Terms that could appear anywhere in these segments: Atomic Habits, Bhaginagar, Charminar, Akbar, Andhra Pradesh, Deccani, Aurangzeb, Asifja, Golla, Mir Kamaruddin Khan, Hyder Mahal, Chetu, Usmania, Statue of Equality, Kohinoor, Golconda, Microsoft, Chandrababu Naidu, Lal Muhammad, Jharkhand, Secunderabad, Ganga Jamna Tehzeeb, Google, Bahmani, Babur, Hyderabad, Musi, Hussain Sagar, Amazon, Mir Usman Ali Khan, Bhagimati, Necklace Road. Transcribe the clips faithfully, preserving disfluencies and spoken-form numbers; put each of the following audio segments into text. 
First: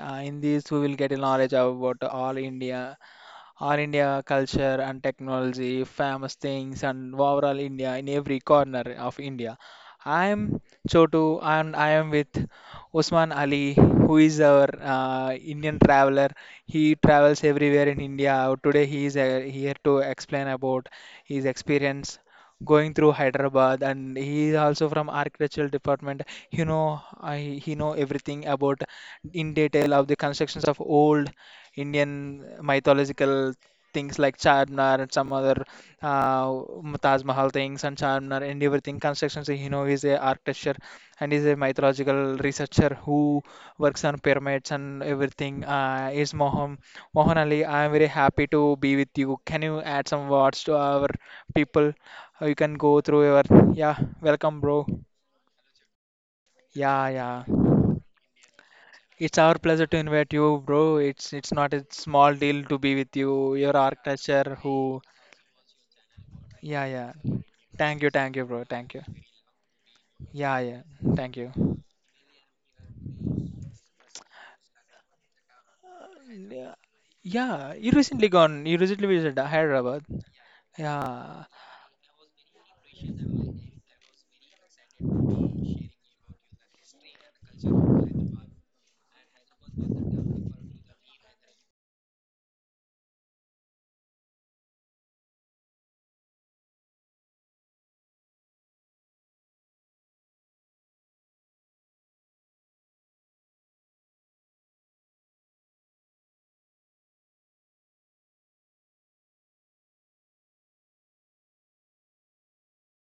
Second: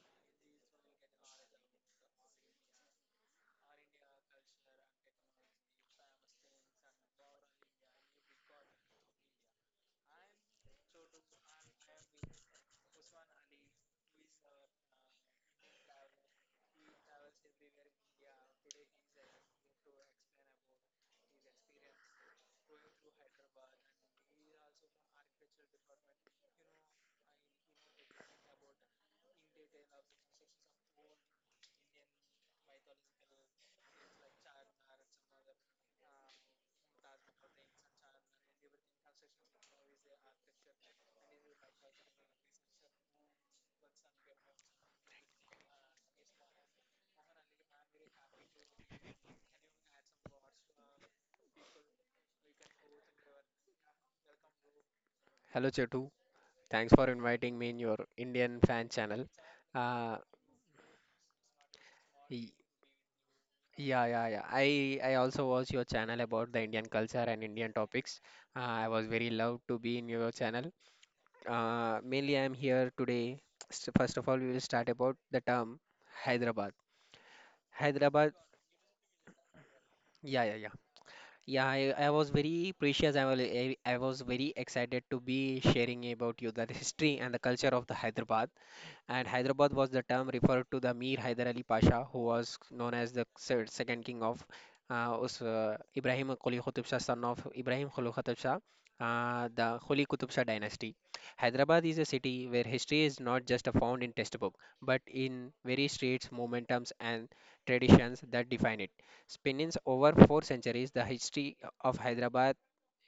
Uh, in this, we will get a knowledge about all India, all India culture and technology, famous things, and overall India in every corner of India. I am Chotu, and I am with Usman Ali, who is our uh, Indian traveler. He travels everywhere in India. Today, he is uh, here to explain about his experience going through Hyderabad, and he is also from architectural department. You know, I, he know everything about in detail of the constructions of old Indian mythological things like Charminar and some other uh, Taj Mahal things and Charminar and everything constructions. You know, he's a architecture and he's a mythological researcher who works on pyramids and everything. Uh, is Mohan Mohan Ali? I am very happy to be with you. Can you add some words to our people? Or you can go through your. Yeah, welcome, bro. Hello Chetu, thanks for Yeah, yeah. inviting me in your Indian fan channel. It's our pleasure to Uh, invite you, bro. It's it's not a small y- deal to be with you. Your yeah, yeah, yeah. architecture I who. I also watch your channel about the Indian Yeah, yeah. culture and Indian Thank you, topics. thank you, Uh, bro. I Thank you. was very loved to be in your Yeah, channel. yeah. Thank you. Uh, mainly, I am here today. So first of all, we will start about the term Hyderabad. Yeah, you recently Hyderabad. gone. You recently visited Hyderabad. Yeah, yeah, yeah. Yeah, Yeah, I, I was very precious. I was I, I was very excited to be sharing about you the history and the culture of the Hyderabad. And Hyderabad was the term referred to the Mir Hyder Ali Pasha, who was known as the se- second king of uh, Us- uh, Ibrahim Quli Qutub Shah, son of Ibrahim Quli Qutub Shah, uh, the Quli Qutub Shah dynasty. Hyderabad is a city where history is not just found in textbook, but in various streets, momentums, and traditions that define it. Spans over four centuries, the history of Hyderabad,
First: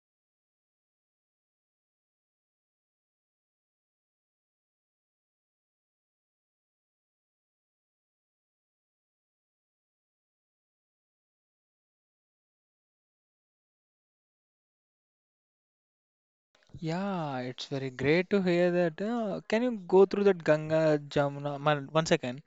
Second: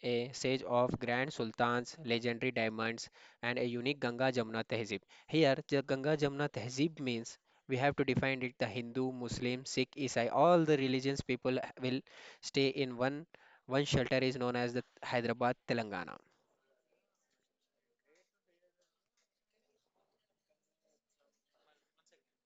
a sage of Grand Sultan's legendary diamonds and a unique Ganga Jamna Tehzeeb. Here, the Ganga Jamna Tehzeeb means we have to define it the Hindu, Muslim, Sikh, Isai, all the religions people will stay in one one shelter is known as the Hyderabad, Telangana. yeah. It's very great to hear that. Uh, can you go through that Ganga Jamuna? Man, one second.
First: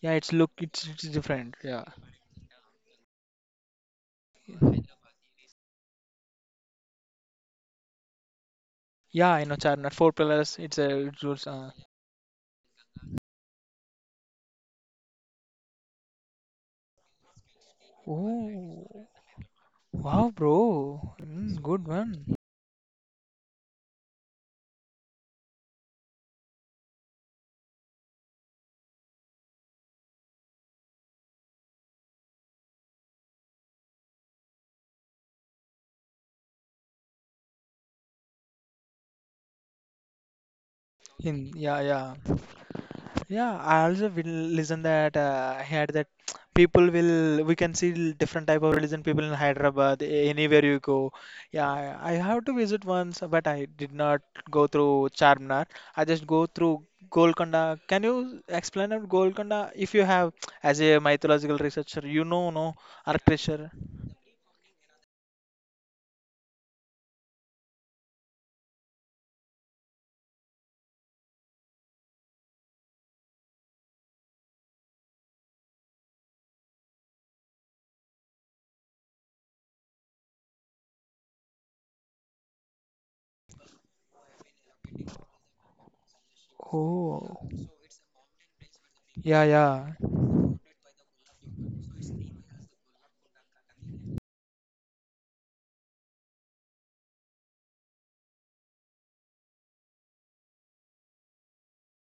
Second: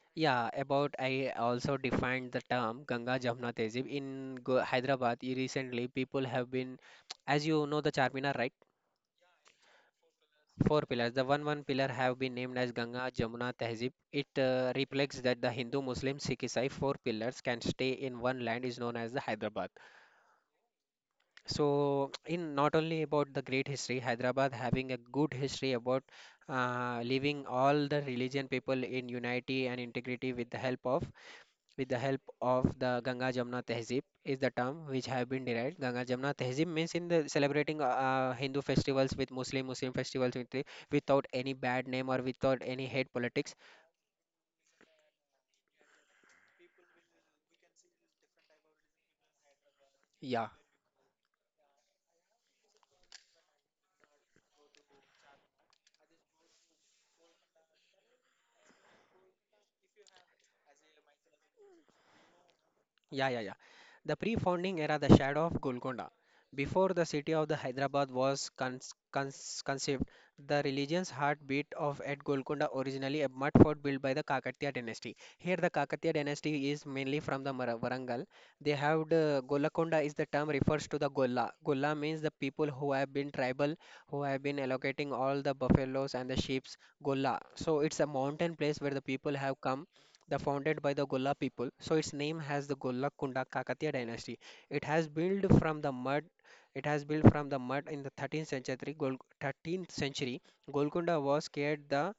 Yeah, it's Yeah, look. It's, about it's I different. also Yeah. defined the term Ganga Jamna Tehzeeb in Go- Hyderabad. e- Recently, people have been, as you know, the Charminar, right? Yeah, I know Charminar. Four pillars. It's Four a. pillars. The one It's, one uh, pillar have been named as Ganga Jamuna Tehzib. It uh, reflects that the Hindu, Muslim, Sikh, Isai four pillars can stay in one land is known Oh, as the Hyderabad. wow, bro. Mm, good So, one. in not only about the great history, Hyderabad having a good history about uh, leaving all the religion people in unity and integrity with the help of with the help of the Ganga Jamuna Tehzeeb is the term which have been derived. Ganga Jamuna Tehzeeb means in the celebrating uh, uh, Hindu festivals with Muslim Muslim festivals with, without In any yeah, bad name yeah, or without any hate yeah. politics. I also will listen that uh, I had that people will we can see different type of religion people in Hyderabad Yeah. anywhere you go. Yeah, I I have to visit once, but I did not go through Charminar. I just go through Golconda. Can you explain about Golconda if you have as a mythological researcher? You know, no, Yeah, yeah, yeah. architecture. The pre-founding era, the shadow of Golconda. Before the city of the Hyderabad was cons cons conceived, the religion's heartbeat of at Golconda originally a mud fort built by the Kakatiya dynasty. Here, the Kakatiya dynasty is mainly from the Mar Warangal. They have the Golakonda is the term refers to the Golla. Golla means the people who have been tribal, who have been allocating all the buffaloes and the sheep's Oh, Golla. So it's a mountain place where the people yeah, have come yeah. the founded by the Golla people, so its name has the Golla Kunda Kakatiya dynasty. It has built from the mud. It has built from the mud in the thirteenth century. Gol- thirteenth century, Golconda was scared the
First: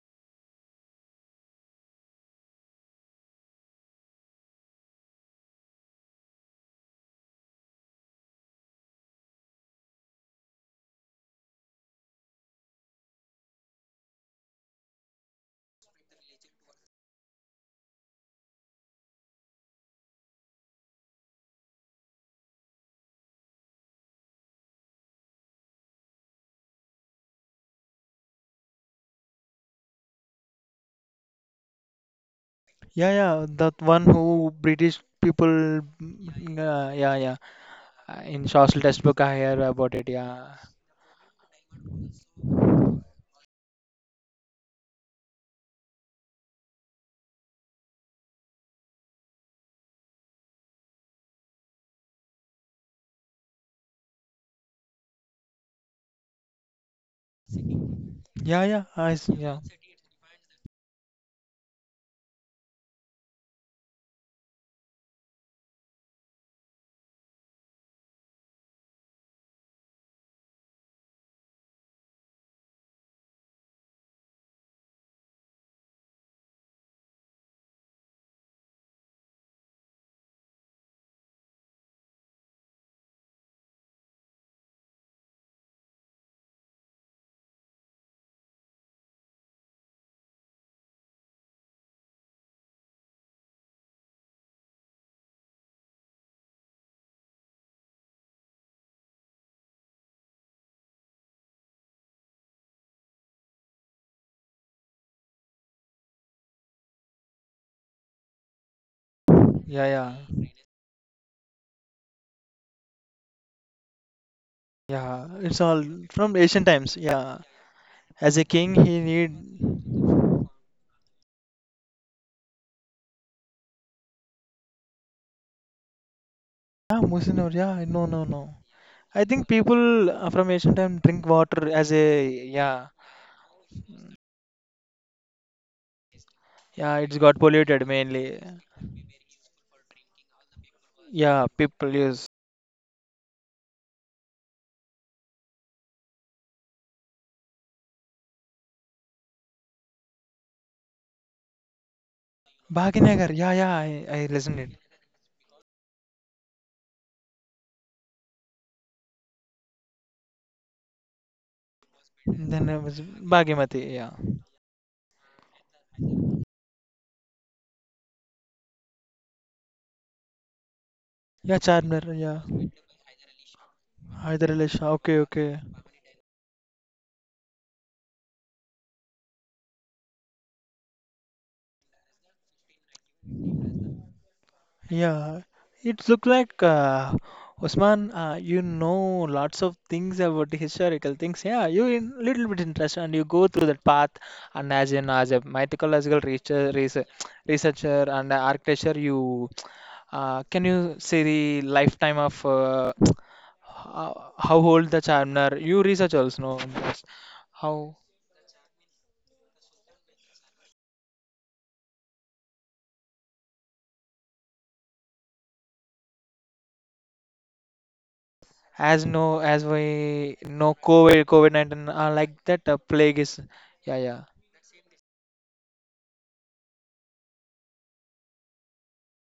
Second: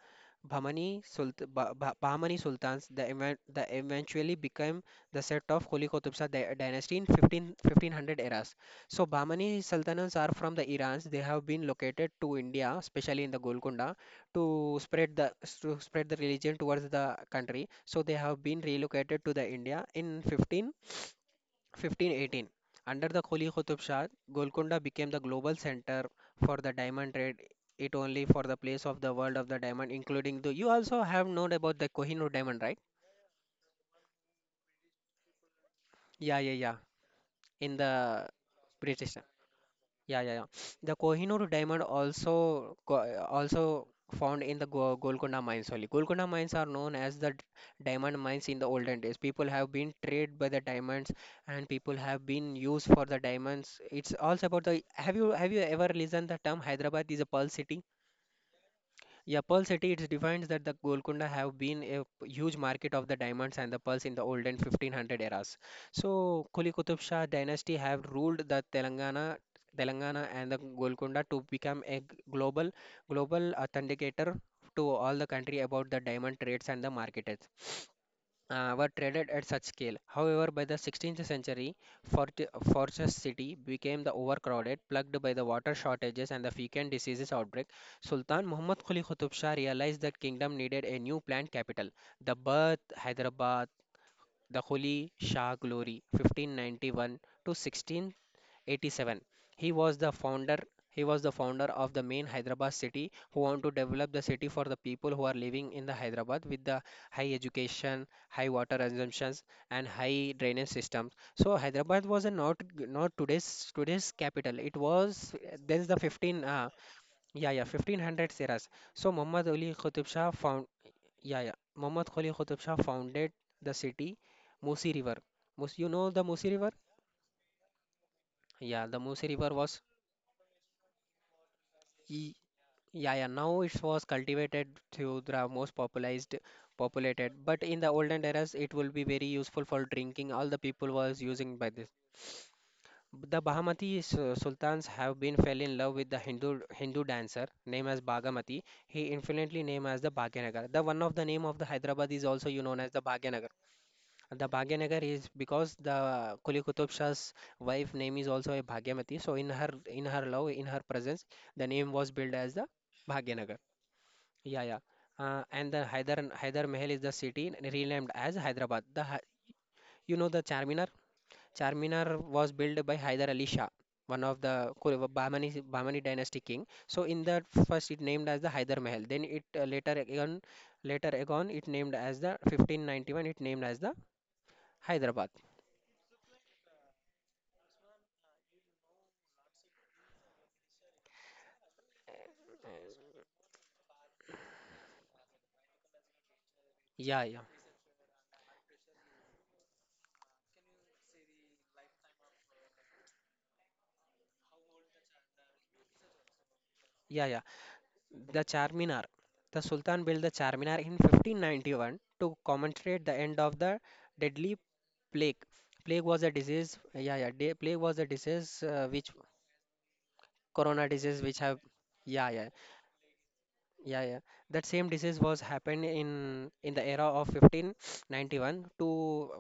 Bahmani, Sult- Bah- Bah- Bahmani Sultans. The, evan- the eventually became the set of Holi Qutubsa dy- dynasty in fifteen fifteen hundred eras. So Bahmani sultanates are from the Irans. They have been located to India, especially in the Golconda to spread the s- to spread the religion towards the country. So they have been relocated to the India in fifteen fifteen eighteen. Under the Kholi Qutub Shah, Golconda became the global center for the diamond trade. It only for the place of the world of the diamond, including the. You also have known about the Kohinoor diamond, right? Yeah, yeah, that one who British people, Yeah, yeah, mm, yeah. uh, yeah, yeah. In Uh, the In social British. textbook, I hear about it. Yeah, yeah, yeah. Yeah, The Kohinoor diamond also co- also found in the Go Golconda mines only. Golconda mines are known as the d- diamond mines in the olden days. People have been traded by the diamonds, and people have been used for the diamonds. It's also about the. Have you have you ever listened the term Hyderabad is a pearl city? yeah, yeah. I, s- Yeah, yeah, Pearl City, it defines that the Golconda have been a p- huge market of the diamonds and the pearls in the olden fifteen hundred eras. So, Kuli Qutub Shah dynasty have ruled the Telangana, Telangana and the Golconda to become a g- global global authenticator to all the country about the diamond trades and the market uh, were traded at such scale. However, by the sixteenth century, Fort- Fortress City became the overcrowded, plagued by the water shortages and the Fecan diseases outbreak. Sultan Muhammad Quli Qutub Shah realized that kingdom needed a new planned capital. The birth Hyderabad, the Quli Shah glory, fifteen ninety-one to sixteen eighty-seven. He was the founder he was the founder of the main Hyderabad city, who want to develop the city for the people who are living in the Hyderabad with the high education, high water assumptions, yeah, and yeah, high drainage systems. So Hyderabad was a not not today's today's capital. It yeah. was It's all there's the from fifteen, ancient uh, times. Yeah, yeah, yeah, fifteen hundred as a eras. king, he So Muhammad Ali need. Qutb Shah found yeah yeah muhammad ali qutb shah founded the city. Musi River. Mus, you know the Musi River? Ah, Musinor. Yeah, no, no, no. Yeah, the I Musi think River was. people uh, from ancient time drink water as a E- yeah, Yeah, yeah. Now it was cultivated through the most popularized, yeah. It's got populated. But in polluted the olden mainly. eras, it will be very useful for drinking. All the people was Yeah, using by people this. use The Bahamati su- sultans have been fell in love with the Hindu Hindu dancer named as Bhagamati. He influently named as the Bhagyanagar. The one of the name of the Hyderabad is also you known as the Bhaginagar. Bhagyanagar. Yeah, yeah. I, I The listened it. Bhagyanagar is because the Kuli Qutub Shah's wife name is also a Bhagyamati. So in her in her love in her presence, the name was built as the Then it was Bhagyanagar. Bhagimati. Yeah. Yeah, yeah. Uh, and the Hyder Hyder Mahal is the city n- renamed as Hyderabad. The Hy- you know the Charminar. Yeah, Charmer. Charminar Yeah, was built by Hyder Ali Shah, one of the Hyderalish. Kul- Okay, okay. Bahmani Bahmani dynasty king. So in the first it named as the Hyder Mahal. Then it uh, later again later again it named as the fifteen ninety-one. It named as the Hyderabad. Yeah, it look like uh, Osman. Uh, you know lots of things about the historical things. Yeah, you in little bit interested, and you go through that path. And as an as a mythological researcher, research, Yeah, yeah, researcher and architecture, you uh, can you say the lifetime of uh, how, how old the Charmer? You research also know yeah, yeah. how. The Charminar. The Sultan built the Charminar in fifteen ninety-one to commemorate the end of the deadly plague. Plague was a disease, yeah, yeah, de- plague was a disease, uh, As which no as we know corona disease COVID which have, COVID-19 uh, yeah, like yeah, that uh, plague is yeah yeah, yeah. yeah That same disease was happened in in the era of fifteen ninety-one to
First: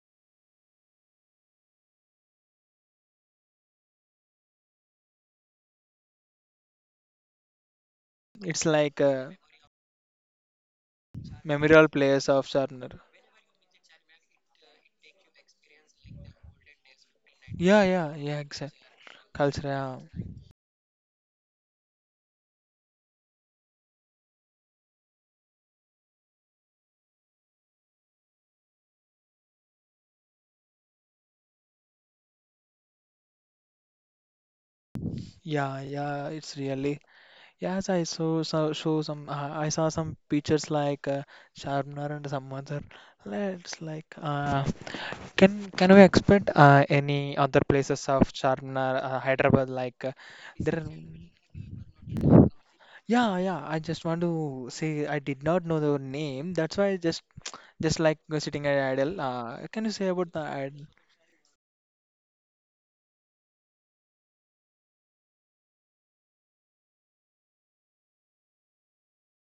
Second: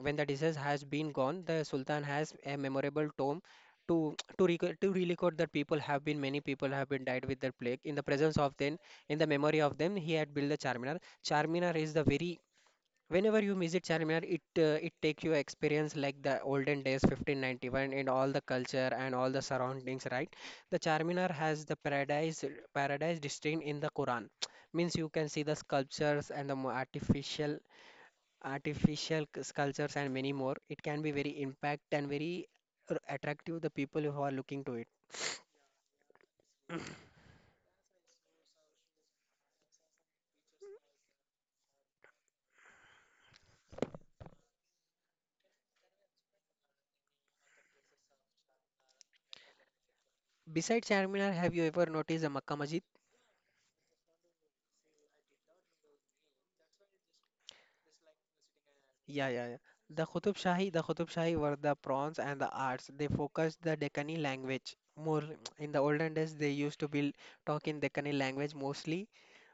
when the disease has been gone, the Sultan has a memorable tomb to to record to record that people have been many people have been died with the plague. In the presence of it's them, like in uh, the memory of them, he had built the Charminar. Charminar memorial is the players very. of Sharner Whenever you visit Charminar, it uh, it take you experience like the olden days, yeah fifteen ninety-one, and yeah all yeah the exactly culture and all the culture surroundings, right? The Charminar has the paradise paradise destined in the Quran. Means you can see the sculptures and the mo- artificial artificial c- sculptures and many more. It can be very impact and very r- attractive the people who are looking to it. yeah yeah yeah it's really yes I saw so show some uh, I saw some pictures like uh, Sharner and some other let's like uh, can can we expect uh, any other places of Sharner uh, Hyderabad like uh, there. Besides Charminar, have you ever noticed the Makkah Masjid? Yeah, yeah. I just want to say I did not know the name. That's why I just just like uh, sitting at idle. Yeah, yeah, yeah. Uh, can you The say about Qutub the Shahi, the idle? Qutub Shahi were the prawns and the arts. They focused the Deccani language more. In the olden days, they used to be talk in Deccani language mostly,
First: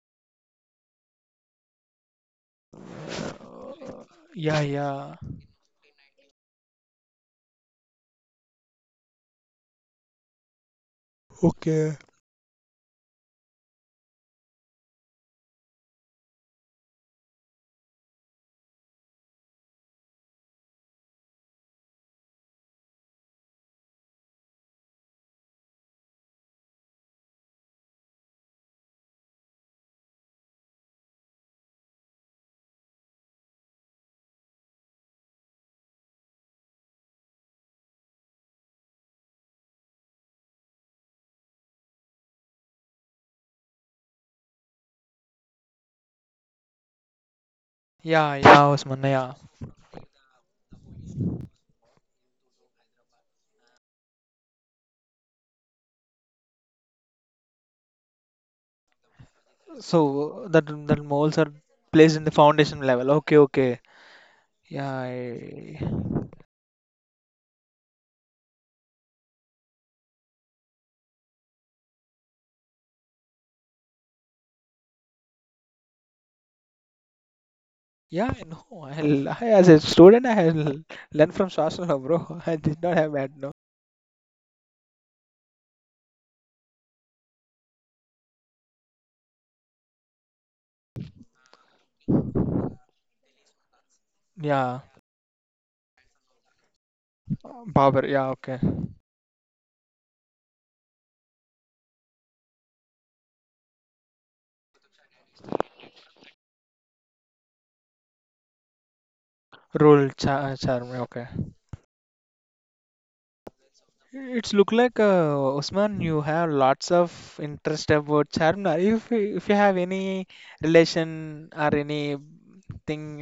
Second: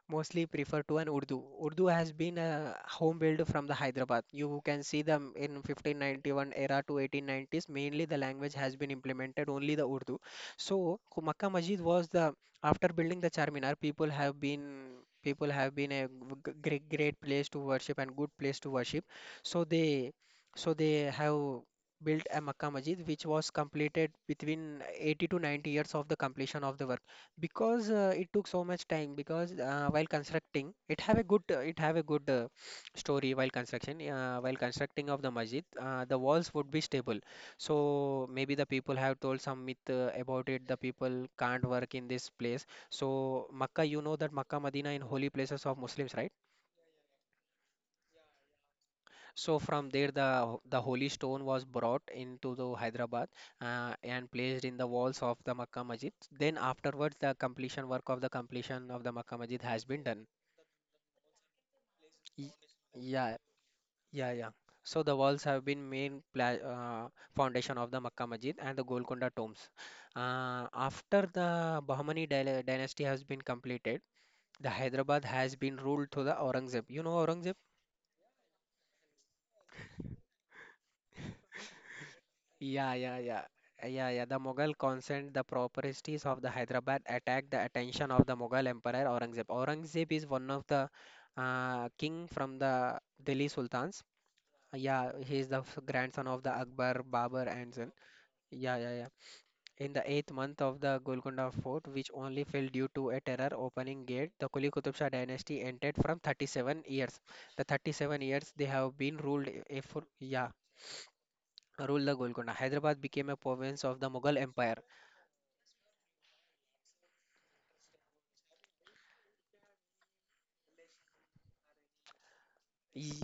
mostly prefer to an Urdu. Urdu has been a home built from the Uh, Hyderabad. You yeah, can see yeah. them in fifteen ninety-one era to eighteen nineties. Mainly the language has been implemented only the Urdu. So Khu- Makkah Masjid Okay. was the after building the Charminar, people have been people have been a great great place to worship and good place to worship. So they so they have built a Makkah Masjid which was completed between eighty to ninety years of the completion of the work, because uh, it took so much time, because uh, while constructing it have a good, uh, it have a good uh, story, while construction uh, while constructing of the masjid, uh, the walls would be stable, so maybe the people have told some myth, uh, about it the people can't work in this place. So Makkah, you know that Makkah Medina in holy places of Muslims, right? Yeah, yeah, Osman. Yeah. So from there, the the holy stone was brought into the Hyderabad uh, and placed in the walls of the Makkah Masjid. Then afterwards, the completion work of the completion of the Makkah Masjid has been done. So that that moles are placed in the Y- foundation level. Yeah, Okay, okay. yeah, yeah. Yeah, So the walls have I, been main pla- uh, foundation of the Makkah Masjid and the Golconda tombs. Uh, after the Bahmani dyla- dynasty has been completed, the Hyderabad has been ruled to the Aurangzeb. You know Aurangzeb? yeah. I know. I'll, I, as a student, I have learned from Shastra, bro. I did Yeah, not have yeah, that. yeah. No. Uh, Yeah, yeah. The Mughal consent, the properties of the Hyderabad attacked the attention of the Mughal Emperor Aurangzeb. Aurangzeb is one of the uh, king from the Delhi Sultans. Uh, Yeah, Yeah, he is the f- grandson of the Akbar, Babur, Uh, and son. Babar. Yeah, okay. Yeah, yeah, yeah. In the eighth month of the Golconda fort, which only fell due to a terror opening gate, the Kuli Qutub Shah dynasty ended from thirty-seven years. The thirty-seven years they have been ruled. If, Rule Yeah, cha charm. Okay. ruled the Golconda. Hyderabad became a province of the Mughal It's look Empire. like uh, Usman, you have lots of interest about Charminar. If you- if you have any relation or anything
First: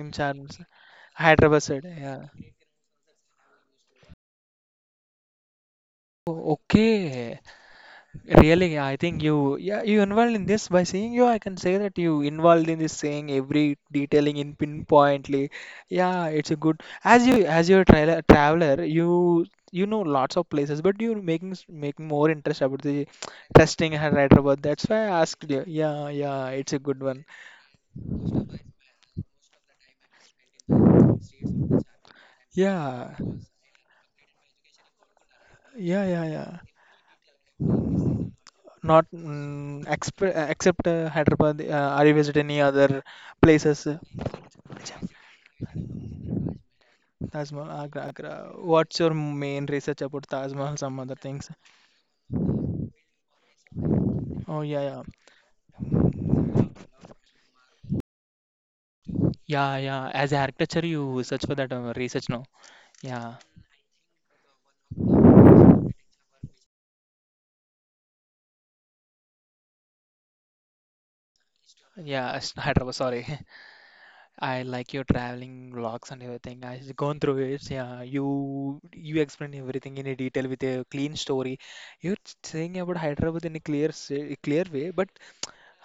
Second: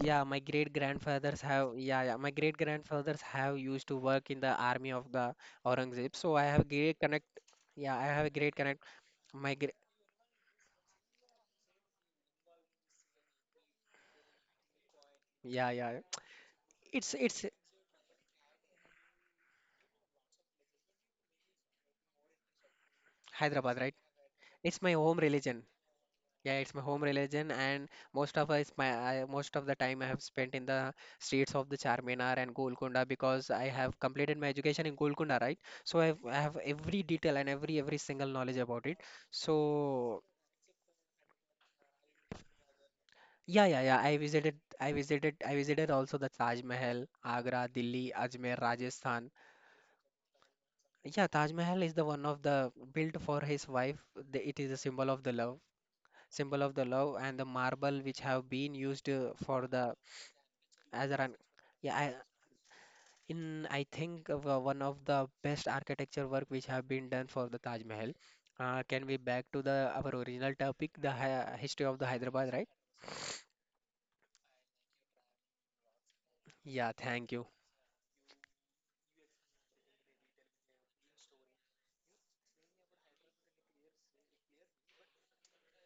in Yeah, my Charminar, great grandfathers Hyderabad have side, yeah, yeah, yeah. my great grandfathers have used to work in the army of the Aurangzeb. So I Oh, have great connect. okay. Yeah, I have a great Really, connect. I think you My gre yeah you involved in this by seeing you. I can say that you involved in this saying every detailing in pinpointly. yeah, yeah. yeah. Yeah, it's a good It's as you it's as you're a trailer, traveler. You you know lots of places, but you're making s- making more interest about the Hyderabad, testing right? and Hyderabad. It's That's my why home I asked religion. you. Yeah, yeah, Yeah, it's it's my a good home one. religion, and most of us, my I, most of the time I have spent in the streets of the Charminar and Golconda Yeah, because I have completed my education in Golconda, right? So yeah, I yeah, have, I yeah. have every detail and every every single knowledge about it. Not mm, exp So except uh, Hyderabad. Uh, are you visit any other yeah, yeah, places? yeah. I visited, I visited, I visited also the Taj Mahal, Taj Agra, Mahal, Agra, Delhi, Agra. Ajmer, What's your Rajasthan. main research about Taj Mahal? Some other Yeah, things. Taj Mahal is the one of the built for his wife. The, it Oh is a yeah, yeah, symbol of the love, symbol of the love, and the marble which have been used uh, for yeah, the yeah. As architecture, As you an search for that uh, yeah, I, research, no? Yeah, in I think of, uh, one of the best architecture work which have been done for the Taj Mahal. Uh, can we back to the our original topic, the hi- history of the yeah. Hyderabad, s- right? Hyderabad. Sorry, I like your traveling vlogs and everything. I Yeah, just gone thank through you. it. Yeah, you you explain everything in a detail with a clean story. You're saying about Hyderabad in a clear sa- clear way, but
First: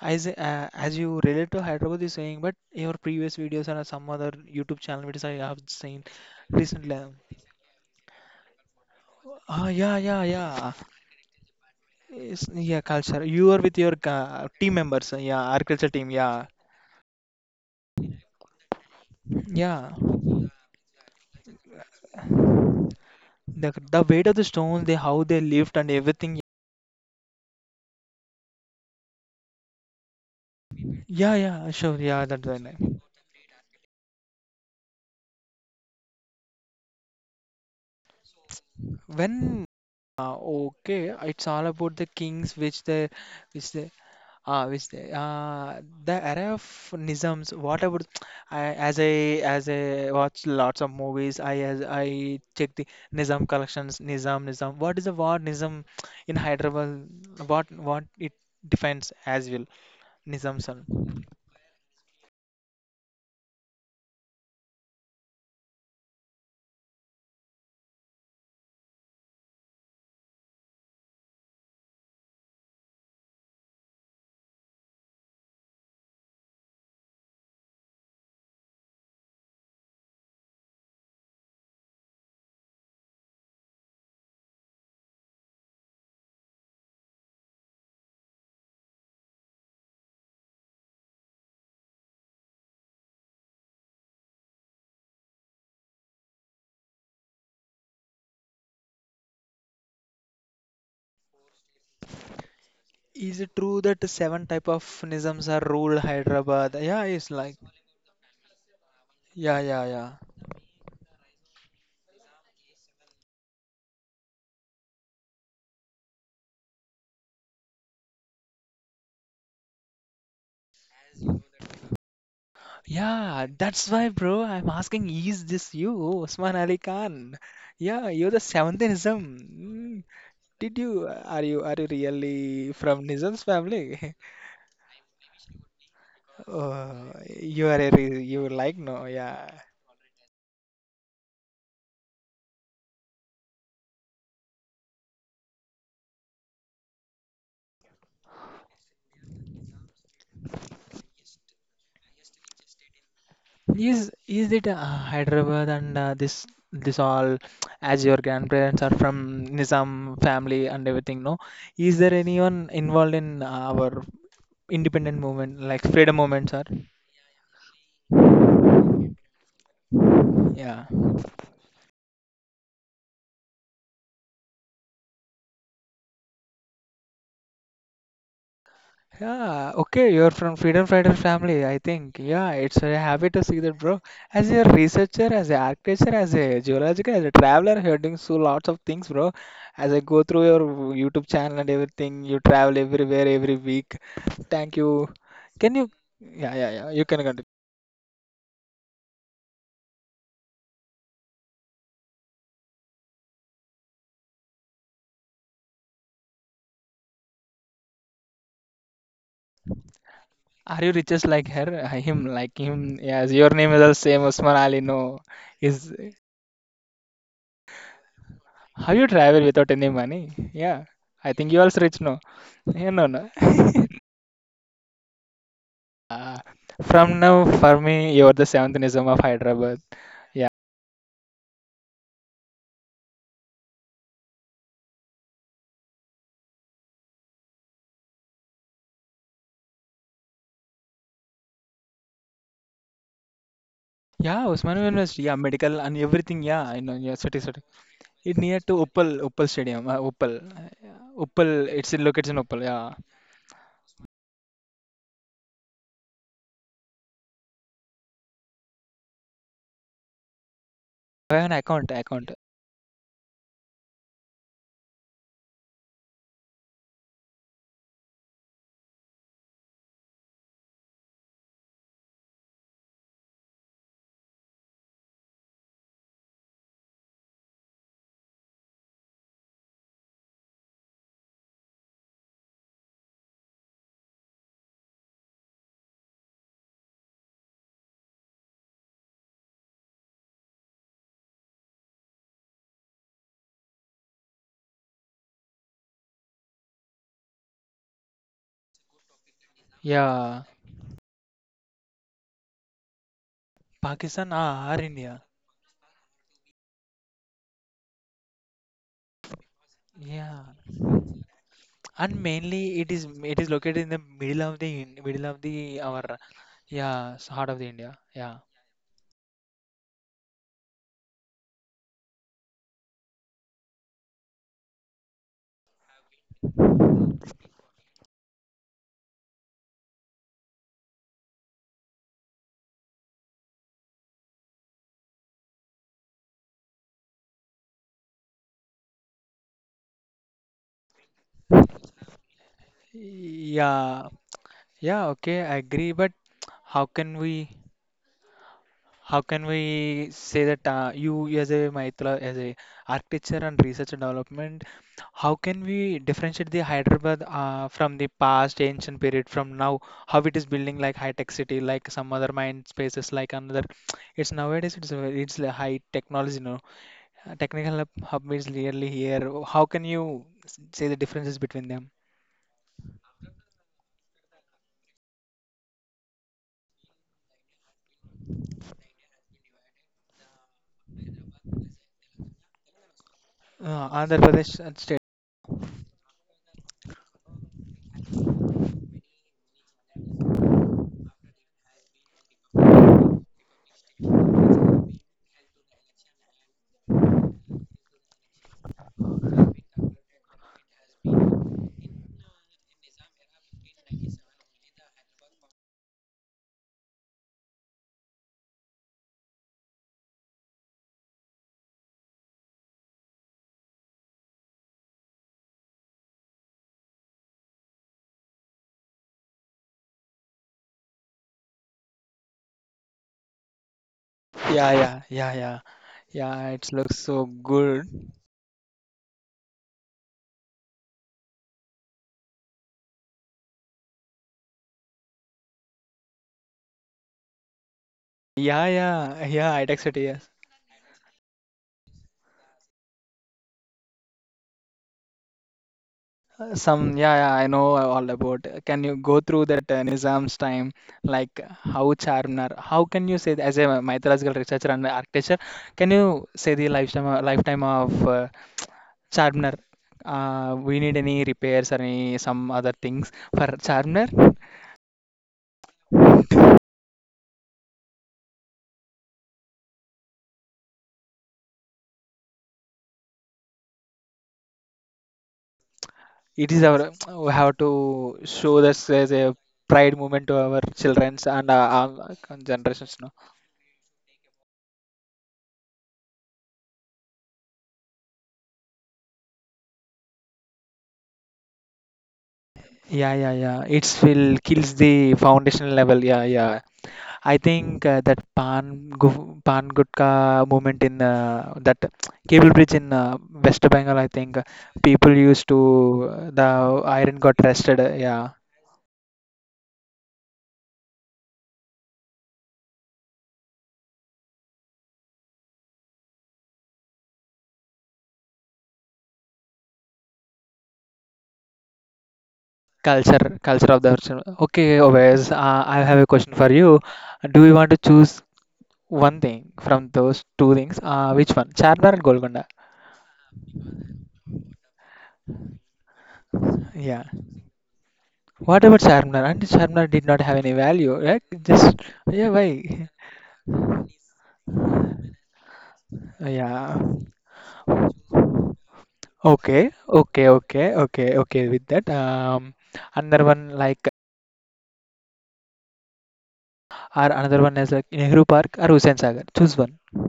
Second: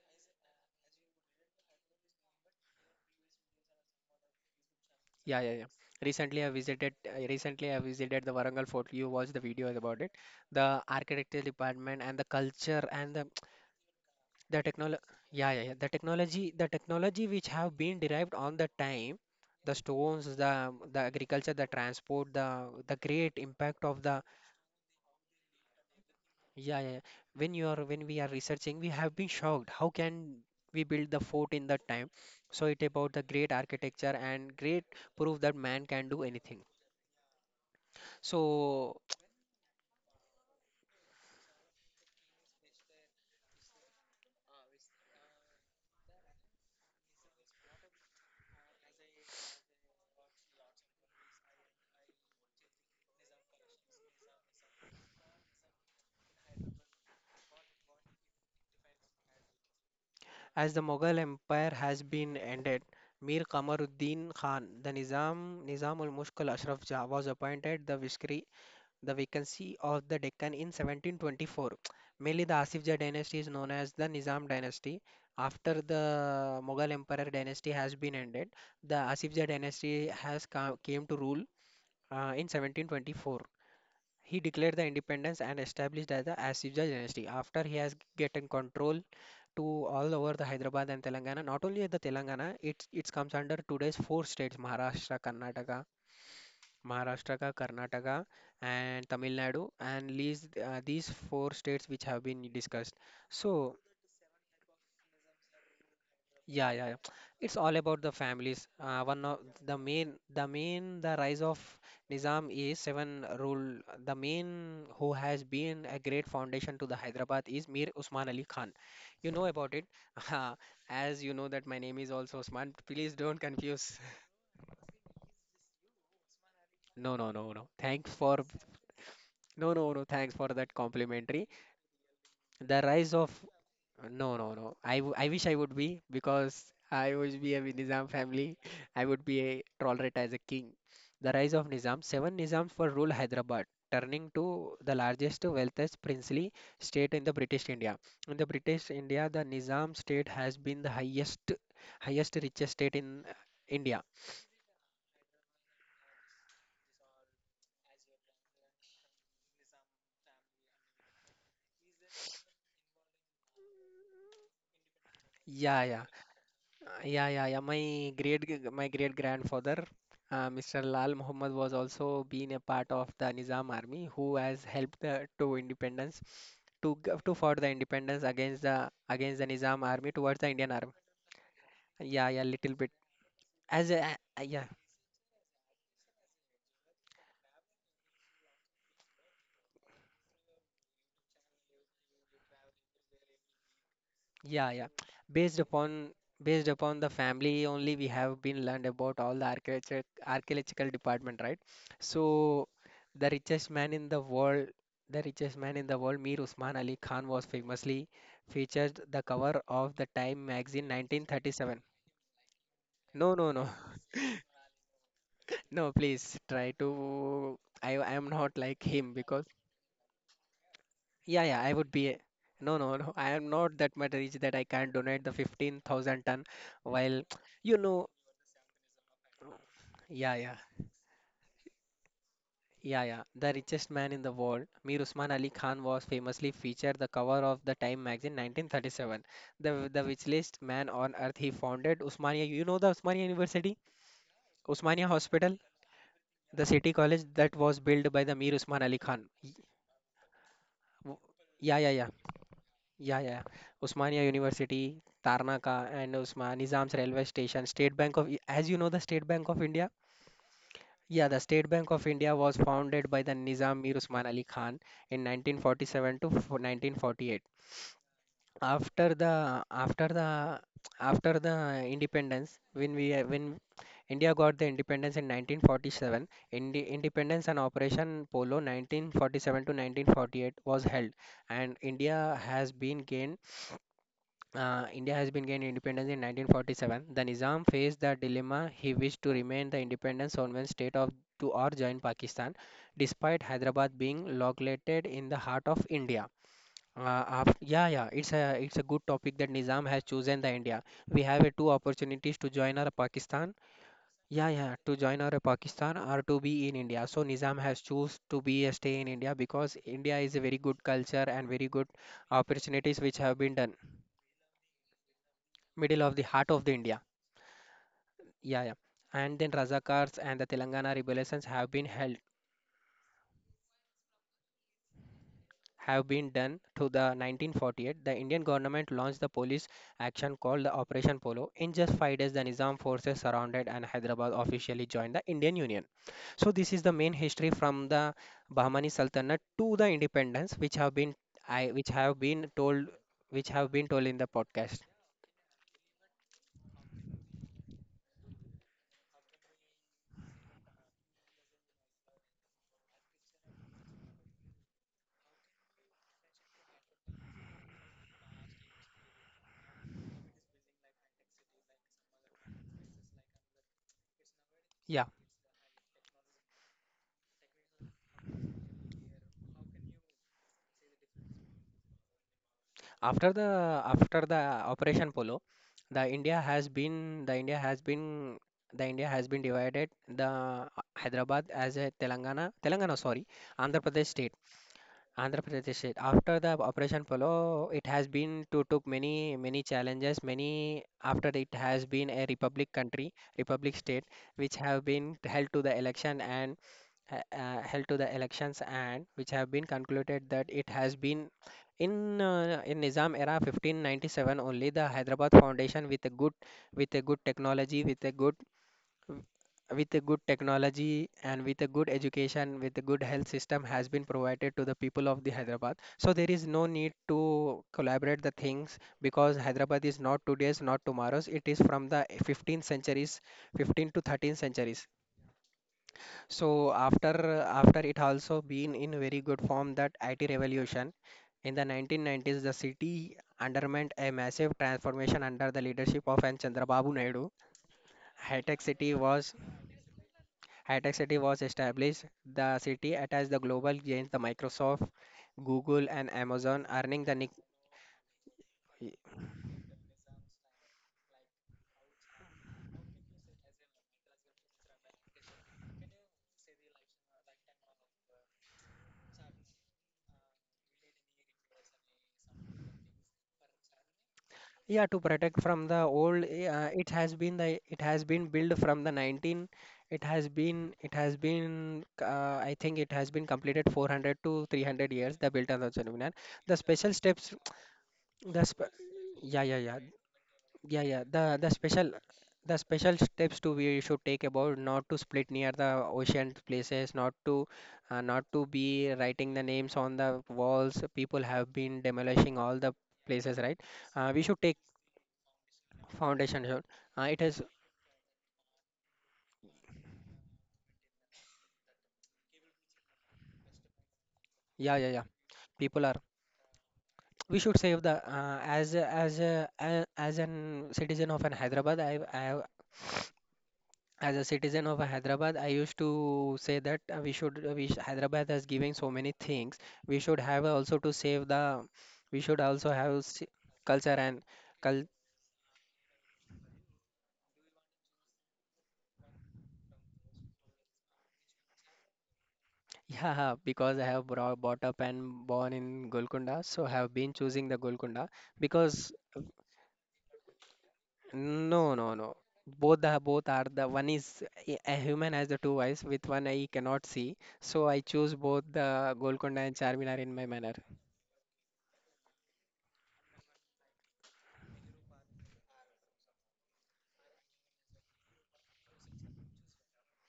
as uh, as you relate to Hyderabad, you're saying, but your previous videos and some other YouTube channel videos I Yeah, yeah, have yeah. seen Recently, I visited. recently. I recently, I visited the Warangal Fort. You watched the Ah, video yeah, about it. yeah, yeah. The architecture department and the It's, yeah, culture and culture. the You are with your ca The team technol members. Uh, yeah, Yeah, yeah, yeah. The agriculture team. Yeah, technology, the technology which have been derived on the time, the yeah. stones, the the agriculture, the transport, the the great The impact of the the weight of the stones, they how they lift and everything. yeah, yeah. yeah. When you are when we are researching, we have been shocked. How can we build the Yeah, fort in yeah, that sure. time? Yeah, that's the So it name. about the great architecture and great proof that man can do anything. So When uh, okay, it's all about the kings, which they, which they, ah, obviously. Ah the era of Nizams, what I would, I, as I as I watch lots of movies, I as I check the Nizam collections, Nizam, Nizam. What is the word Nizam in Hyderabad? What what it defines as well? Nizams. as the Are. Mughal Empire has been ended. Mir Kamaruddin Khan, the Nizam Nizam ul Mushkil Ashraf Jah was appointed the Vizier the vacancy of the Deccan in seventeen twenty-four. Mainly, the Asifja dynasty is known as the Nizam dynasty. After the Mughal Emperor dynasty has been ended, the Asifja dynasty has come, came to rule uh, in seventeen twenty-four. He declared the independence and established as the Asifja dynasty. After he has gotten control to all over the Hyderabad and Telangana, not only the Telangana, it it comes under today's four states: Maharashtra, Karnataka, Maharashtra, Karnataka, and Tamil Nadu, and these uh, these four states which have been discussed. Is it So true that seven type of Nizams are ruled yeah, Hyderabad? yeah, Yeah, yeah. it's It's like all about the families. Uh, one of yeah, the yeah, yeah. main, the main, the rise of Nizam is seven rule. The main who has been a great foundation to the Hyderabad is Mir Usman Ali Khan. You know about it, as you know that my name is also Usman. Please don't Yeah, that's confuse. why, bro. I'm asking, is this you, Usman Ali No, no, Khan? no, no. Yeah, Thanks you're for the seventh no, no, Nizam. no. Thanks for that Did you are complimentary. you are you really The from rise of Nizam's family? no, no, no. I, w- I wish I would be because Oh, I would be a you are a Nizam re you family. like I no, would be yeah. a tolerate as a king. The rise of Nizam. Seven Nizams were ruled Hyderabad, turning to the largest, wealthiest princely state in the British India. In the British India, the Nizam state has been the highest, highest richest state in uh, India. Is is it uh, Hyderabad and uh, this this all as your grandparents are from Nizam family and everything, no? Is there anyone involved in uh, our independent movement, Yeah, like yeah. freedom movement, sir? Uh, Yeah, yeah, yeah. My great g- my great grandfather, uh, mister Yeah. Lal Muhammad, was also been a part of the Nizam army, who has helped the, to independence, to g- to for the independence against the against the Yeah, Nizam army okay, you're towards the from Indian Freedom army. Fighter family, I think. Yeah, yeah, Yeah, little it's bit. a happy to see that, As bro. a, uh, As a yeah, researcher, as an architecture, as a geologist as a traveler, you're doing so lots of things, bro. As I go through your YouTube channel and everything, you travel everywhere every week. Yeah, Thank yeah. you. Based Can you? upon Yeah, Based yeah, yeah. upon You the can continue. family only we have been learned about all the architecture archaeological department, right? So the richest man in the world, the richest man in the world, Mir Usman Ali Khan was famously featured the cover of the Time Are magazine you richest like nineteen thirty-seven. her? Him, like him? Yes, No, your no, no. name is the same, Usman Ali. No, No, is please try to I I am not like how you him travel because without any money? Yeah, I yeah, think yeah, you I also would rich, be a, no? no, Yeah, no, no, no. no. I am not that much rich that I can't donate the fifteen thousand ton From while now, you for know. me, you're the seventh Nizam of Hyderabad. Yeah, Yeah. yeah, yeah, yeah. The richest man in the world, Mir Usman Ali Khan, was famously featured the cover of the Time magazine nineteen thirty-seven. The the richest man on earth. He founded Usmania. You know the Usmania University, Yeah, Osman Usmania University, yeah, Hospital, medical and everything. Yeah, the I city know. Yeah, college city, that city. was built by the It Mir near Usman to Ali Uppal, Khan. Uppal He- Stadium. Uh, Uppal, Uppal. Yeah, yeah, It's yeah. located in Uppal. Yeah, Yeah, yeah. Usmania University, Tarnaka, and Usman Nizam's railway station, State Bank of, as you know, the State Bank of India. Yeah, I the have an State Bank account, of account. India was founded by the Nizam Mir Usman Ali Khan in nineteen forty-seven to fo- nineteen forty-eight. After the after the After the independence, when we uh, when India got the independence in nineteen forty-seven, Indi independence and Operation Polo nineteen forty-seven to nineteen forty-eight was held, and India has been gained uh, India has been gained independence in nineteen forty-seven. The Nizam faced the dilemma he wished to remain the independent sovereign state of to or join Pakistan, despite Hyderabad being located in the heart of India. Uh, af- yeah, yeah, it's a it's a good topic that Nizam has chosen Yeah, the India. We have a two opportunities to join our Pakistan. Pakistan Yeah, ah, yeah, are to join India. our Pakistan or to be in India. So Nizam has choose to be a stay in India because India is Yeah, a very good culture and very good and mainly it opportunities is which it have is been done located in the middle of the in- middle of the middle of our the heart of the India. yeah s- heart of the India. Yeah, Yeah, yeah. And then Razakars and the Telangana rebellions have been held, have been done to the nineteen forty-eight. The Indian government launched the police action called the Operation Polo. In just five days, the Nizam forces surrounded and Hyderabad officially joined the Indian Union. So this is the main history from the Bahmani Sultanate to the independence, which have been I, which have been told, which have been told yeah, in the podcast. yeah. Okay, I agree. But how can we? How can we say that uh, you, as a Maitla, as a architecture and research and development, how can we differentiate the Hyderabad uh, from the past ancient period from now? How it is building like high-tech city, like some other mind spaces, like another. It's nowadays it's a- Yeah. it's a high technology, you know. Uh, Technical hub, hub is nearly here. How can you s- say the differences between them? After the after the Operation Polo, the India has been the India has been the India has been divided the Hyderabad as a Telangana Telangana sorry Uh, Andhra Pradesh Andhra state. Pradesh uh, state. Andhra Pradesh state after the Operation Polo it has been to took many many challenges many after it has been a republic country republic state which have been held to the election and uh, uh, held to the elections and which have been concluded that it has been in uh, in Nizam era fifteen ninety-seven only the Hyderabad Foundation with a good with a good technology with a good with a good technology and with a good education with a good health system has been provided to the people of the Hyderabad. So there is no need to collaborate the things because Hyderabad is not today's not tomorrow's, it is from the fifteenth centuries, fifteen to thirteenth Yeah, centuries. yeah, yeah, yeah, yeah. So It looks after so after good. it also been in very good form that I T revolution in the nineteen nineties, the city underwent a massive transformation under the leadership of N Chandrababu Naidu. High-tech Yeah, city yeah, was yeah, I texted yes. High-tech city was established. The city attached the global giants the Microsoft, Google and Uh, Amazon some, earning yeah, the nick. yeah, I know all about. Can you go through that uh, Nizam's time, like how Charminar? How can you say that as a mythological researcher and architecture? Can you say the lifetime uh, lifetime of uh, Charminar? Uh, we need any repairs or any some other things for Charminar? Yeah, to protect from the old, eh, uh, it has been the it has been built from the nineteen. It has been it has been uh, I think it has been completed four hundred to three hundred years. The built on the Chaluminar. It The is our special we steps, have to the show sp this as a yeah yeah yeah pride moment to our yeah yeah the childrens and the uh, special our the generations. special steps to we should take about not to split near the ocean places, not to uh, not to be writing the names on the walls. People have been demolishing all the Yeah, yeah, places, yeah. right? It's Uh, we will should take kills the foundational level. Yeah, foundation yeah. sure. uh, it I is think uh, that Pan Gu- Pan Gutka movement in uh, that cable bridge in uh, West Bengal. I think uh, yeah yeah yeah people used to People are uh, the iron got we should rested. save uh, the Yeah, uh, as a- as a, a- as an citizen of an Hyderabad I, I as a citizen of a Hyderabad I used to say that uh, we should uh, we sh- Hyderabad has given so many things we should have also to save the we should also have s- culture, culture of the culture and original. Okay, cul Oves, uh, I have a question for you. Do you want to choose one thing from those two things? Uh, which one? Charminar and Golconda. yeah, yeah, because I have brought, brought up and born in Golconda, so I have Yeah. been choosing the Golconda What about because. Sharpener? And Sharpener did not have any value, right? No, Just no, no. yeah, Both why? the both are the one is a a human has the two eyes with one eye he Yeah. cannot see. So I choose both the Golconda and Okay, Charminar in my okay, manner. okay, okay, okay. With that, um, another one like or another one is like Nehru Park or Hussain Sagar. Choose one.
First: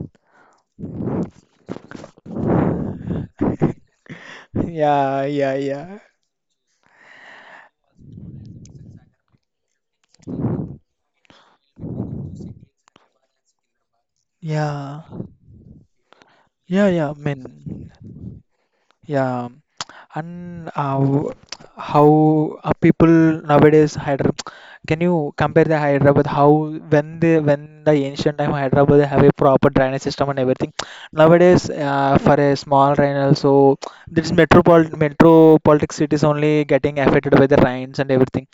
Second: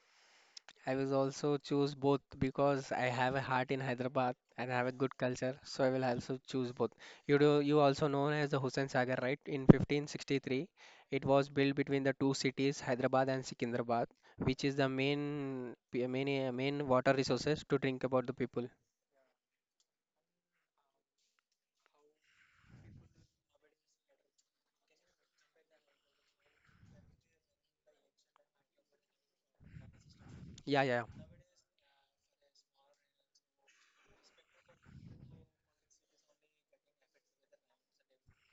I will also choose both because I have a heart in Hyderabad and I have a good Yeah, yeah, culture. So I yeah, will also choose both. You do you also known as the Hussain Sagar, right? In fifteen sixty-three, it was built between the two cities Hyderabad and Secunderabad, which is the yeah, main p- main uh, main yeah, yeah. water I resources to mean, drink about the people. yeah. And uh, how uh, people nowadays Hyderabad, can you compare the Hyderabad how when they when the ancient time Hyderabad they have a proper drainage system and everything. Yeah, yeah. Nowadays, uh, for a small rain also this metropol metropolitan cities only getting affected by the rains and everything.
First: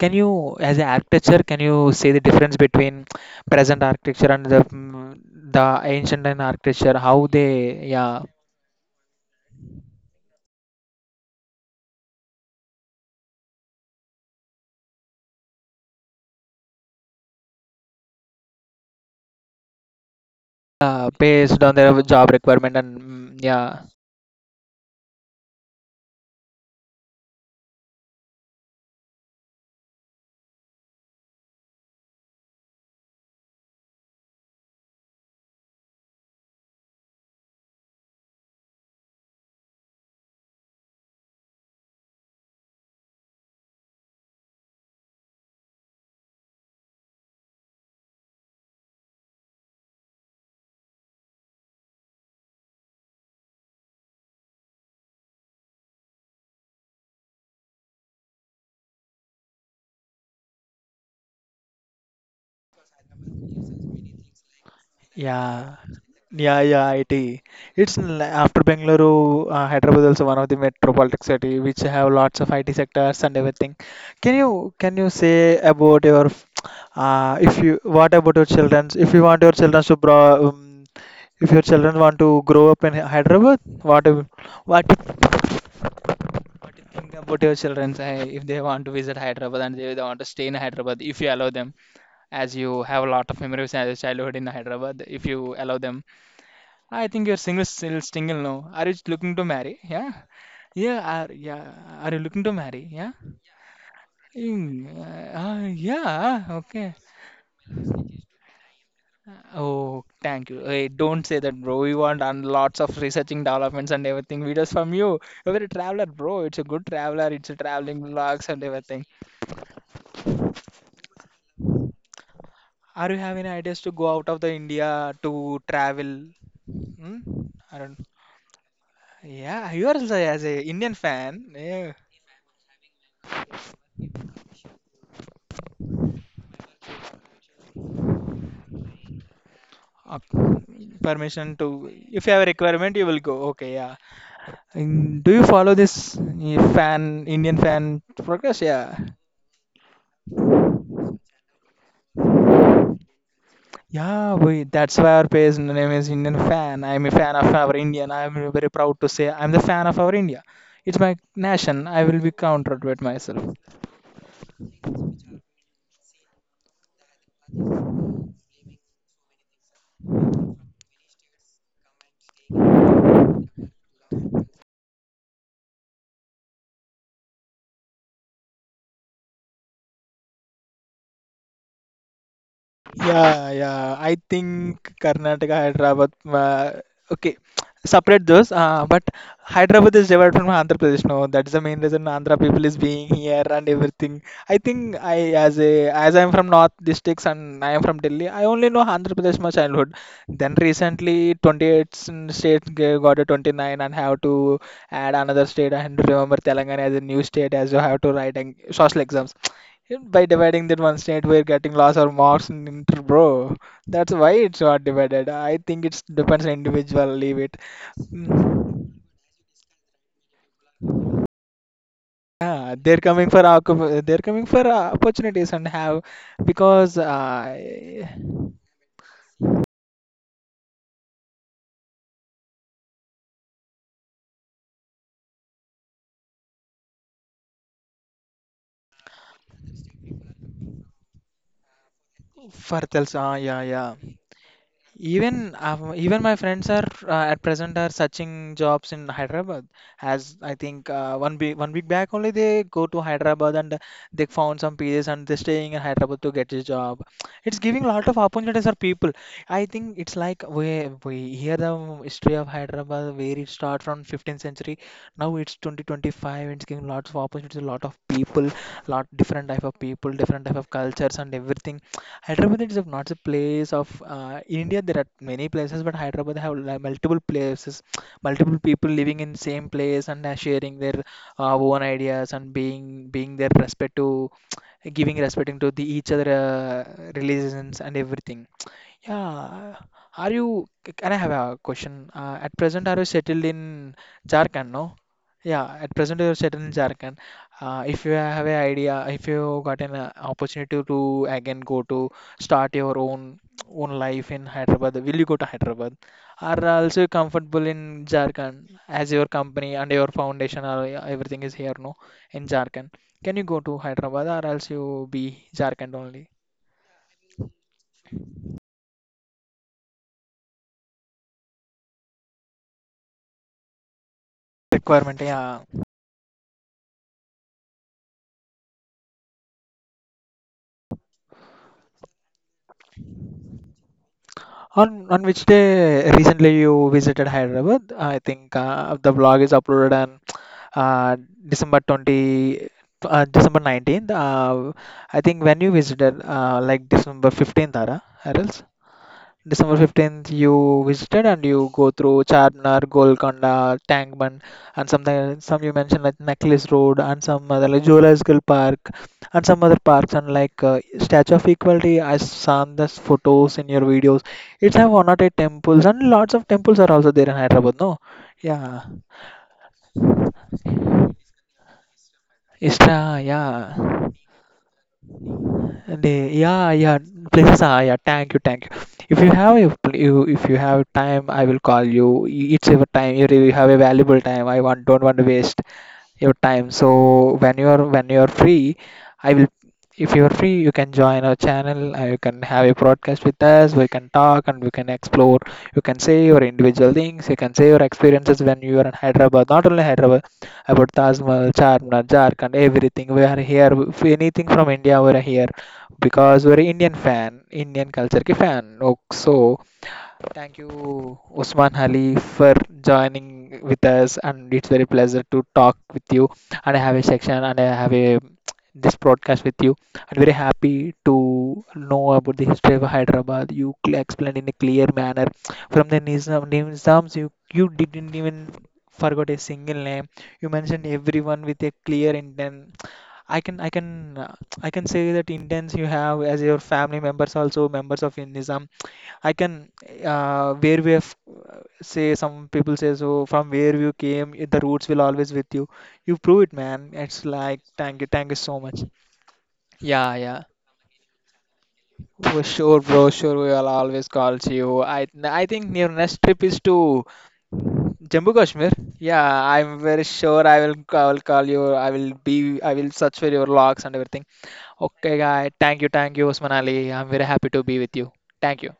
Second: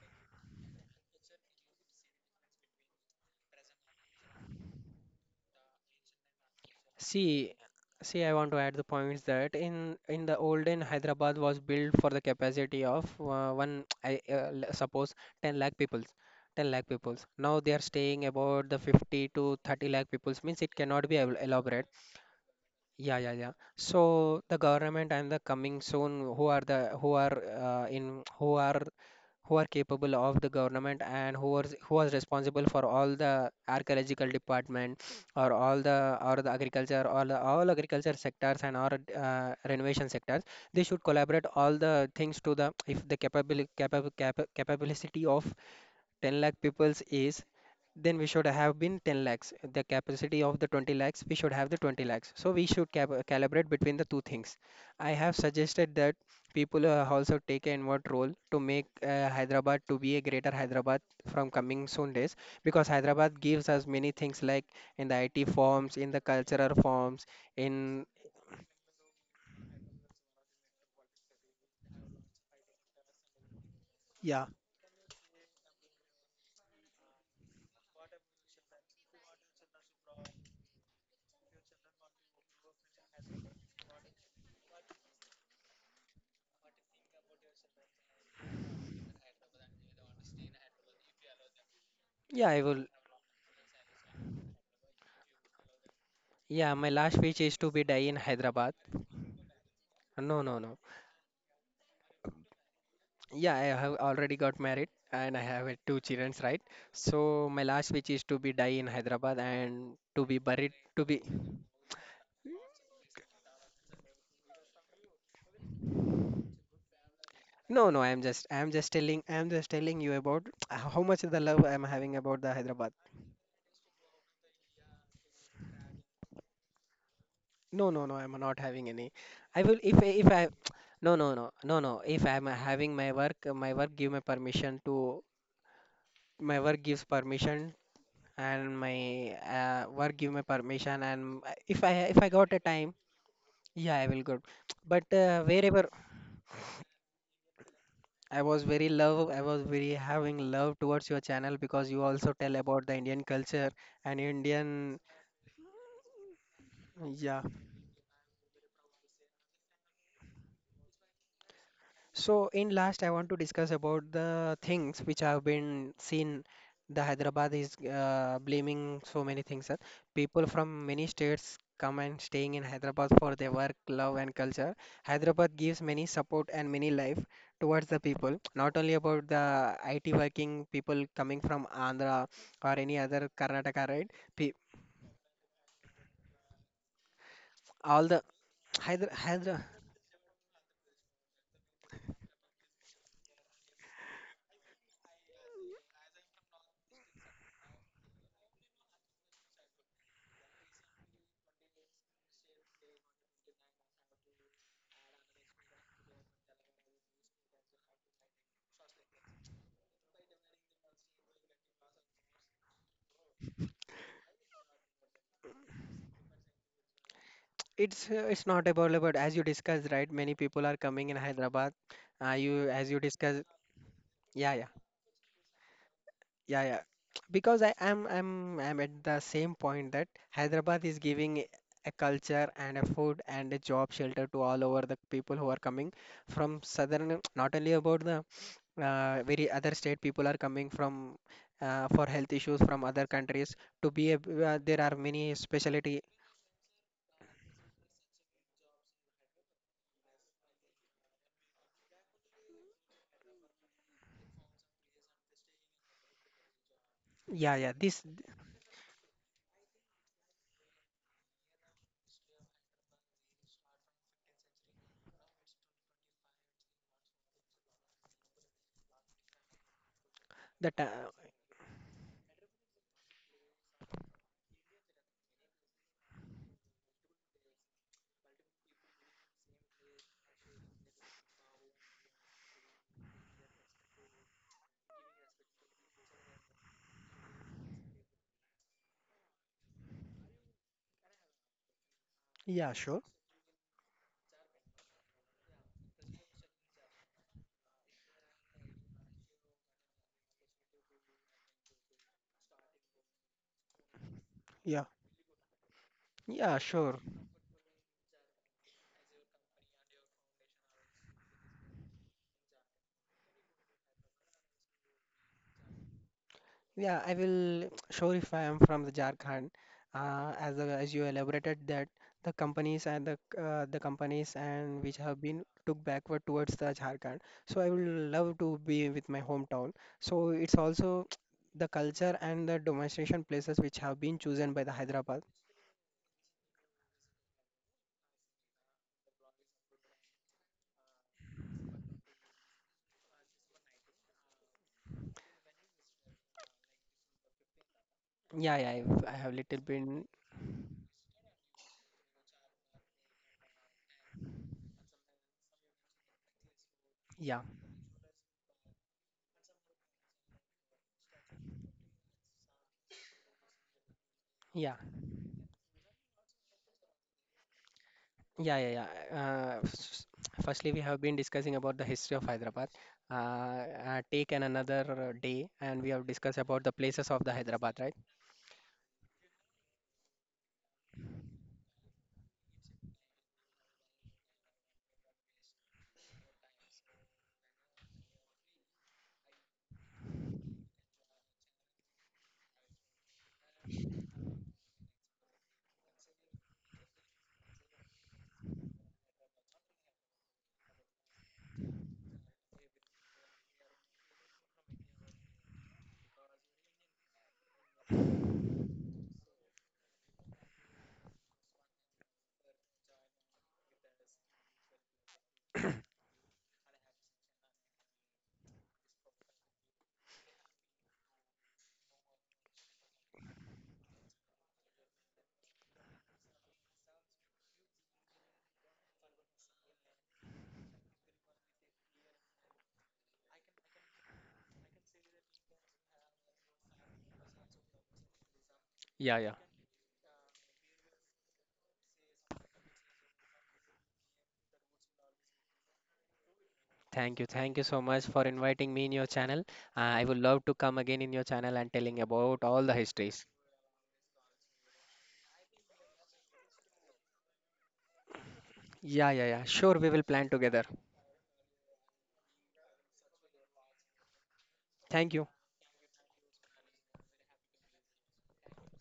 Can you as an architecture can you see the difference between present architecture and the mm, the ancient time architecture how See, they yeah See, I want to add the points that in in the olden Hyderabad was built for the capacity of uh, one, I uh, l- suppose ten lakh peoples, ten lakh peoples. Now they are staying about the fifty to thirty lakh peoples. Means it cannot Yeah, be el- based on elaborate. their job requirement and Yeah, yeah, mm, yeah. yeah. So the government and the coming soon, who are the who are uh, in who are who are capable of the government, and who was who was responsible for all the archaeological department or all the or the agriculture or the, all agriculture sectors and or uh, renovation sectors. They should collaborate all the things to the if the capable capable capability of ten lakh peoples is, then we should have been ten lakhs. The capacity of the twenty lakhs, we should have the twenty lakhs, so we should cap- calibrate between the two things. I have suggested that people uh, also take an inward role to make uh, Hyderabad to be a greater Hyderabad from coming soon days, because Hyderabad gives us many things like in the IT Yeah, forms, in the yeah, cultural yeah, forms I T. It's in. L- after Bengaluru, uh, Hyderabad also one of the metropolitan city which have lots of I T sectors and everything. Can Yeah. you can you say about your f- uh, if you what about your childrens? If you want your children to bro, um, if your children want to grow up in Hy- Hyderabad, what do- what what do you think about your children if they want to visit Hyderabad and they, they want to stay in Hyderabad if you allow them? Yeah, As I you will. have a lot of memories as a childhood in Hyderabad, if you allow them. Yeah, my I last think you're wish is single, to be still die in single now. Hyderabad. Are you looking to marry? Yeah. No, no, no. Yeah, are, yeah. Are you looking to marry? Yeah. Yeah, I have already got Mm, married and uh, I uh, have uh, two childrens, Yeah. right? Okay. So my last wish is to be die in Hyderabad and Oh, to be thank you. buried Hey, to be. don't say that, bro. We want on lots of researching developments and everything videos from you. You're a traveler, bro. It's a good traveler. It's a No, traveling no, I am just vlogs I and am just everything. telling, I am just telling you about how much the love I am having about the Hyderabad. Are you having ideas to go out of the India to travel? Hmm? I No, don't. no, no, I am not having any. I Yeah, will you are if also if as I a Indian no, no, fan. no, no, Yeah. no. If I am having my work, my work give me permission to, my work gives permission, and my uh, work uh, give me permission, and Permission if to, I if if I you have a got a time. requirement, you will go. Okay, yeah. Yeah, I will go. But And do uh, you follow wherever this uh, fan, Indian fan I progress? was very Yeah. love, I was very having love towards your channel because you also tell about the Indian culture and Yeah, we, that's Indian, why our page name is Indian fan. I'm a fan yeah. of our Indian. I'm very proud to say I'm the fan of our India. It's my nation. I will be So in countered with last, I want to myself. discuss about the things which have been seen. The Hyderabad is uh, blaming so many things, sir. People from many states come and staying in Hyderabad for their work, love, and culture. Hyderabad gives many support and many life towards the people. Not only about the I T working people coming from Andhra or any other Yeah, Karnataka, yeah. right? I Pe think Karnataka, Hyderabad. Uh, okay, all the separate those. Uh, but Hyder Hyder Hyderabad is derived from Andhra Pradesh. No, that's the main reason Andhra people is being here and everything. I think I, as a, as I'm from North districts and I am from Delhi, I only know Andhra Pradesh my childhood. Then recently, twenty-eight s- states g- got a twenty-nine and have to add another state and remember Telangana as a new state as you have to write and social exams. And by dividing that one state, we're getting loss or marks in inter, bro. That's why it's not divided. I think it depends on individual. Leave it. it's uh, it's not Mm. about about as you discussed, right? Many people are coming in Hyderabad, uh, you Yeah, as you they're coming for discussed. occup- they're coming Yeah, for yeah, uh, opportunities and have yeah, yeah, because uh, because I am I'm I'm at the same point that Hyderabad is giving a culture and a food and a job shelter to all over the people who are coming from southern, not only about the uh, very other state people are coming from, uh, for health issues for from other tells. Uh, countries Yeah, to yeah. be a, uh, there are many Even uh, specialty. even my friends are uh, at present are searching jobs in Hyderabad. As I think uh, one week one week back only they go to Hyderabad and they found some P As and they're staying in Hyderabad to get a job. Yeah, It's yeah, giving a this, lot of opportunities for people. I think it's like we we hear the history of Hyderabad where it started from fifteenth century. Now it's twenty twenty-five and it's giving lots of opportunities to a lot of people, lot different type of people, different type of that uh, cultures and everything. Hyderabad is a- not a place of uh, in India there are many places but Hyderabad have like multiple places, multiple people living in same place and uh, sharing their uh, own ideas and being being their respect to giving respecting to the each other uh, religions and everything. Yeah, are you, can I have a question, uh, at yeah, present are sure. you settled in Jharkhand? No, yeah, at present you are settled in Jharkhand. Uh, if you have an idea, if you got an uh, opportunity to again go to start your own own life in Yeah. Hyderabad, will you go to Hyderabad? Yeah, Are sure. also you comfortable in Jharkhand as your company and your foundation or uh, everything is here, no? In Jharkhand, can you go to Hyderabad or else you be Jharkhand only? Yeah, I will. Sure, if I am from the Jharkhand, uh, as the, as you elaborated that the companies and the uh, the companies and which have Requirement, been yeah. took backward towards the Jharkhand. So I will love to be with my hometown. So it's also the culture and the domestication places which have been chosen by the On on Hyderabad. which day recently you visited Hyderabad? I think uh, the blog is uploaded uh, December twentieth, uh, December nineteenth. Uh, I think when you visited, uh, like December fifteenth, Ara, or Yeah, else yeah, I've, I have little December been. 15th, you visited and you go through Charminar, Golconda, Tangman, and something, some you mentioned like Necklace Road and Yeah, some other like Zoological Park and some other parks and like uh, Statue of Equality. I saw those photos in your videos. yeah. It's have one or eight temples and lots of temples are also there in Hyderabad, no? Yeah, yeah, Yeah, yeah. Uh, s- firstly, we have been discussing about the history of Hyderabad. Uh, Istra, uh, yeah. Take an another uh, day, and we have They, discussed about yeah, the yeah, places of the places Hyderabad, are, right? yeah, thank you, thank you. If you have a, pl- you, if you have time, I will call you. It's a time, you really have a valuable time. I want, don't want to waste your time. So when you're when you're free, I will. If you're free, you can join our channel. uh, You can have a broadcast with us. We can talk and we can explore. You can say your individual things. You can say your experiences when you are in Hyderabad. Not only Hyderabad, about Taj Mahal, Charminar, Jharkhand, everything. We are here. If anything from India, we are here because we're Indian fan, Indian culture के fan. Oh, so thank you, Usman Ali, for joining with us, and it's very pleasure to talk with you. And I have a section, and I have a this broadcast with you. I'm very happy to know about the history of Hyderabad. You cl- explained in a clear manner from the Nizam, Nizams. You you didn't even forgot a single name. You mentioned everyone with a clear intent. I can I can uh, I can say that Indians you have as your family members also members of Nizam. Yeah, I yeah. can uh, where we have say some people say so from where you came the roots will always with you. You prove it, man. Thank It's you, thank like you so thank much you, for thank you so inviting much. me in your channel. Uh, I Yeah, would love yeah. to come again in your channel and telling For about all the sure, bro. histories. Sure, we will always call you. I I think your next trip is to Jammu Kashmir. Yeah, yeah, Yeah, yeah. Sure, I'm we will very plan sure I together. will I will call you. I will be I will search for your logs and everything. Thank Okay, you. guy. Thank you, thank you, Usman Ali. I'm very happy to be with you. Thank you.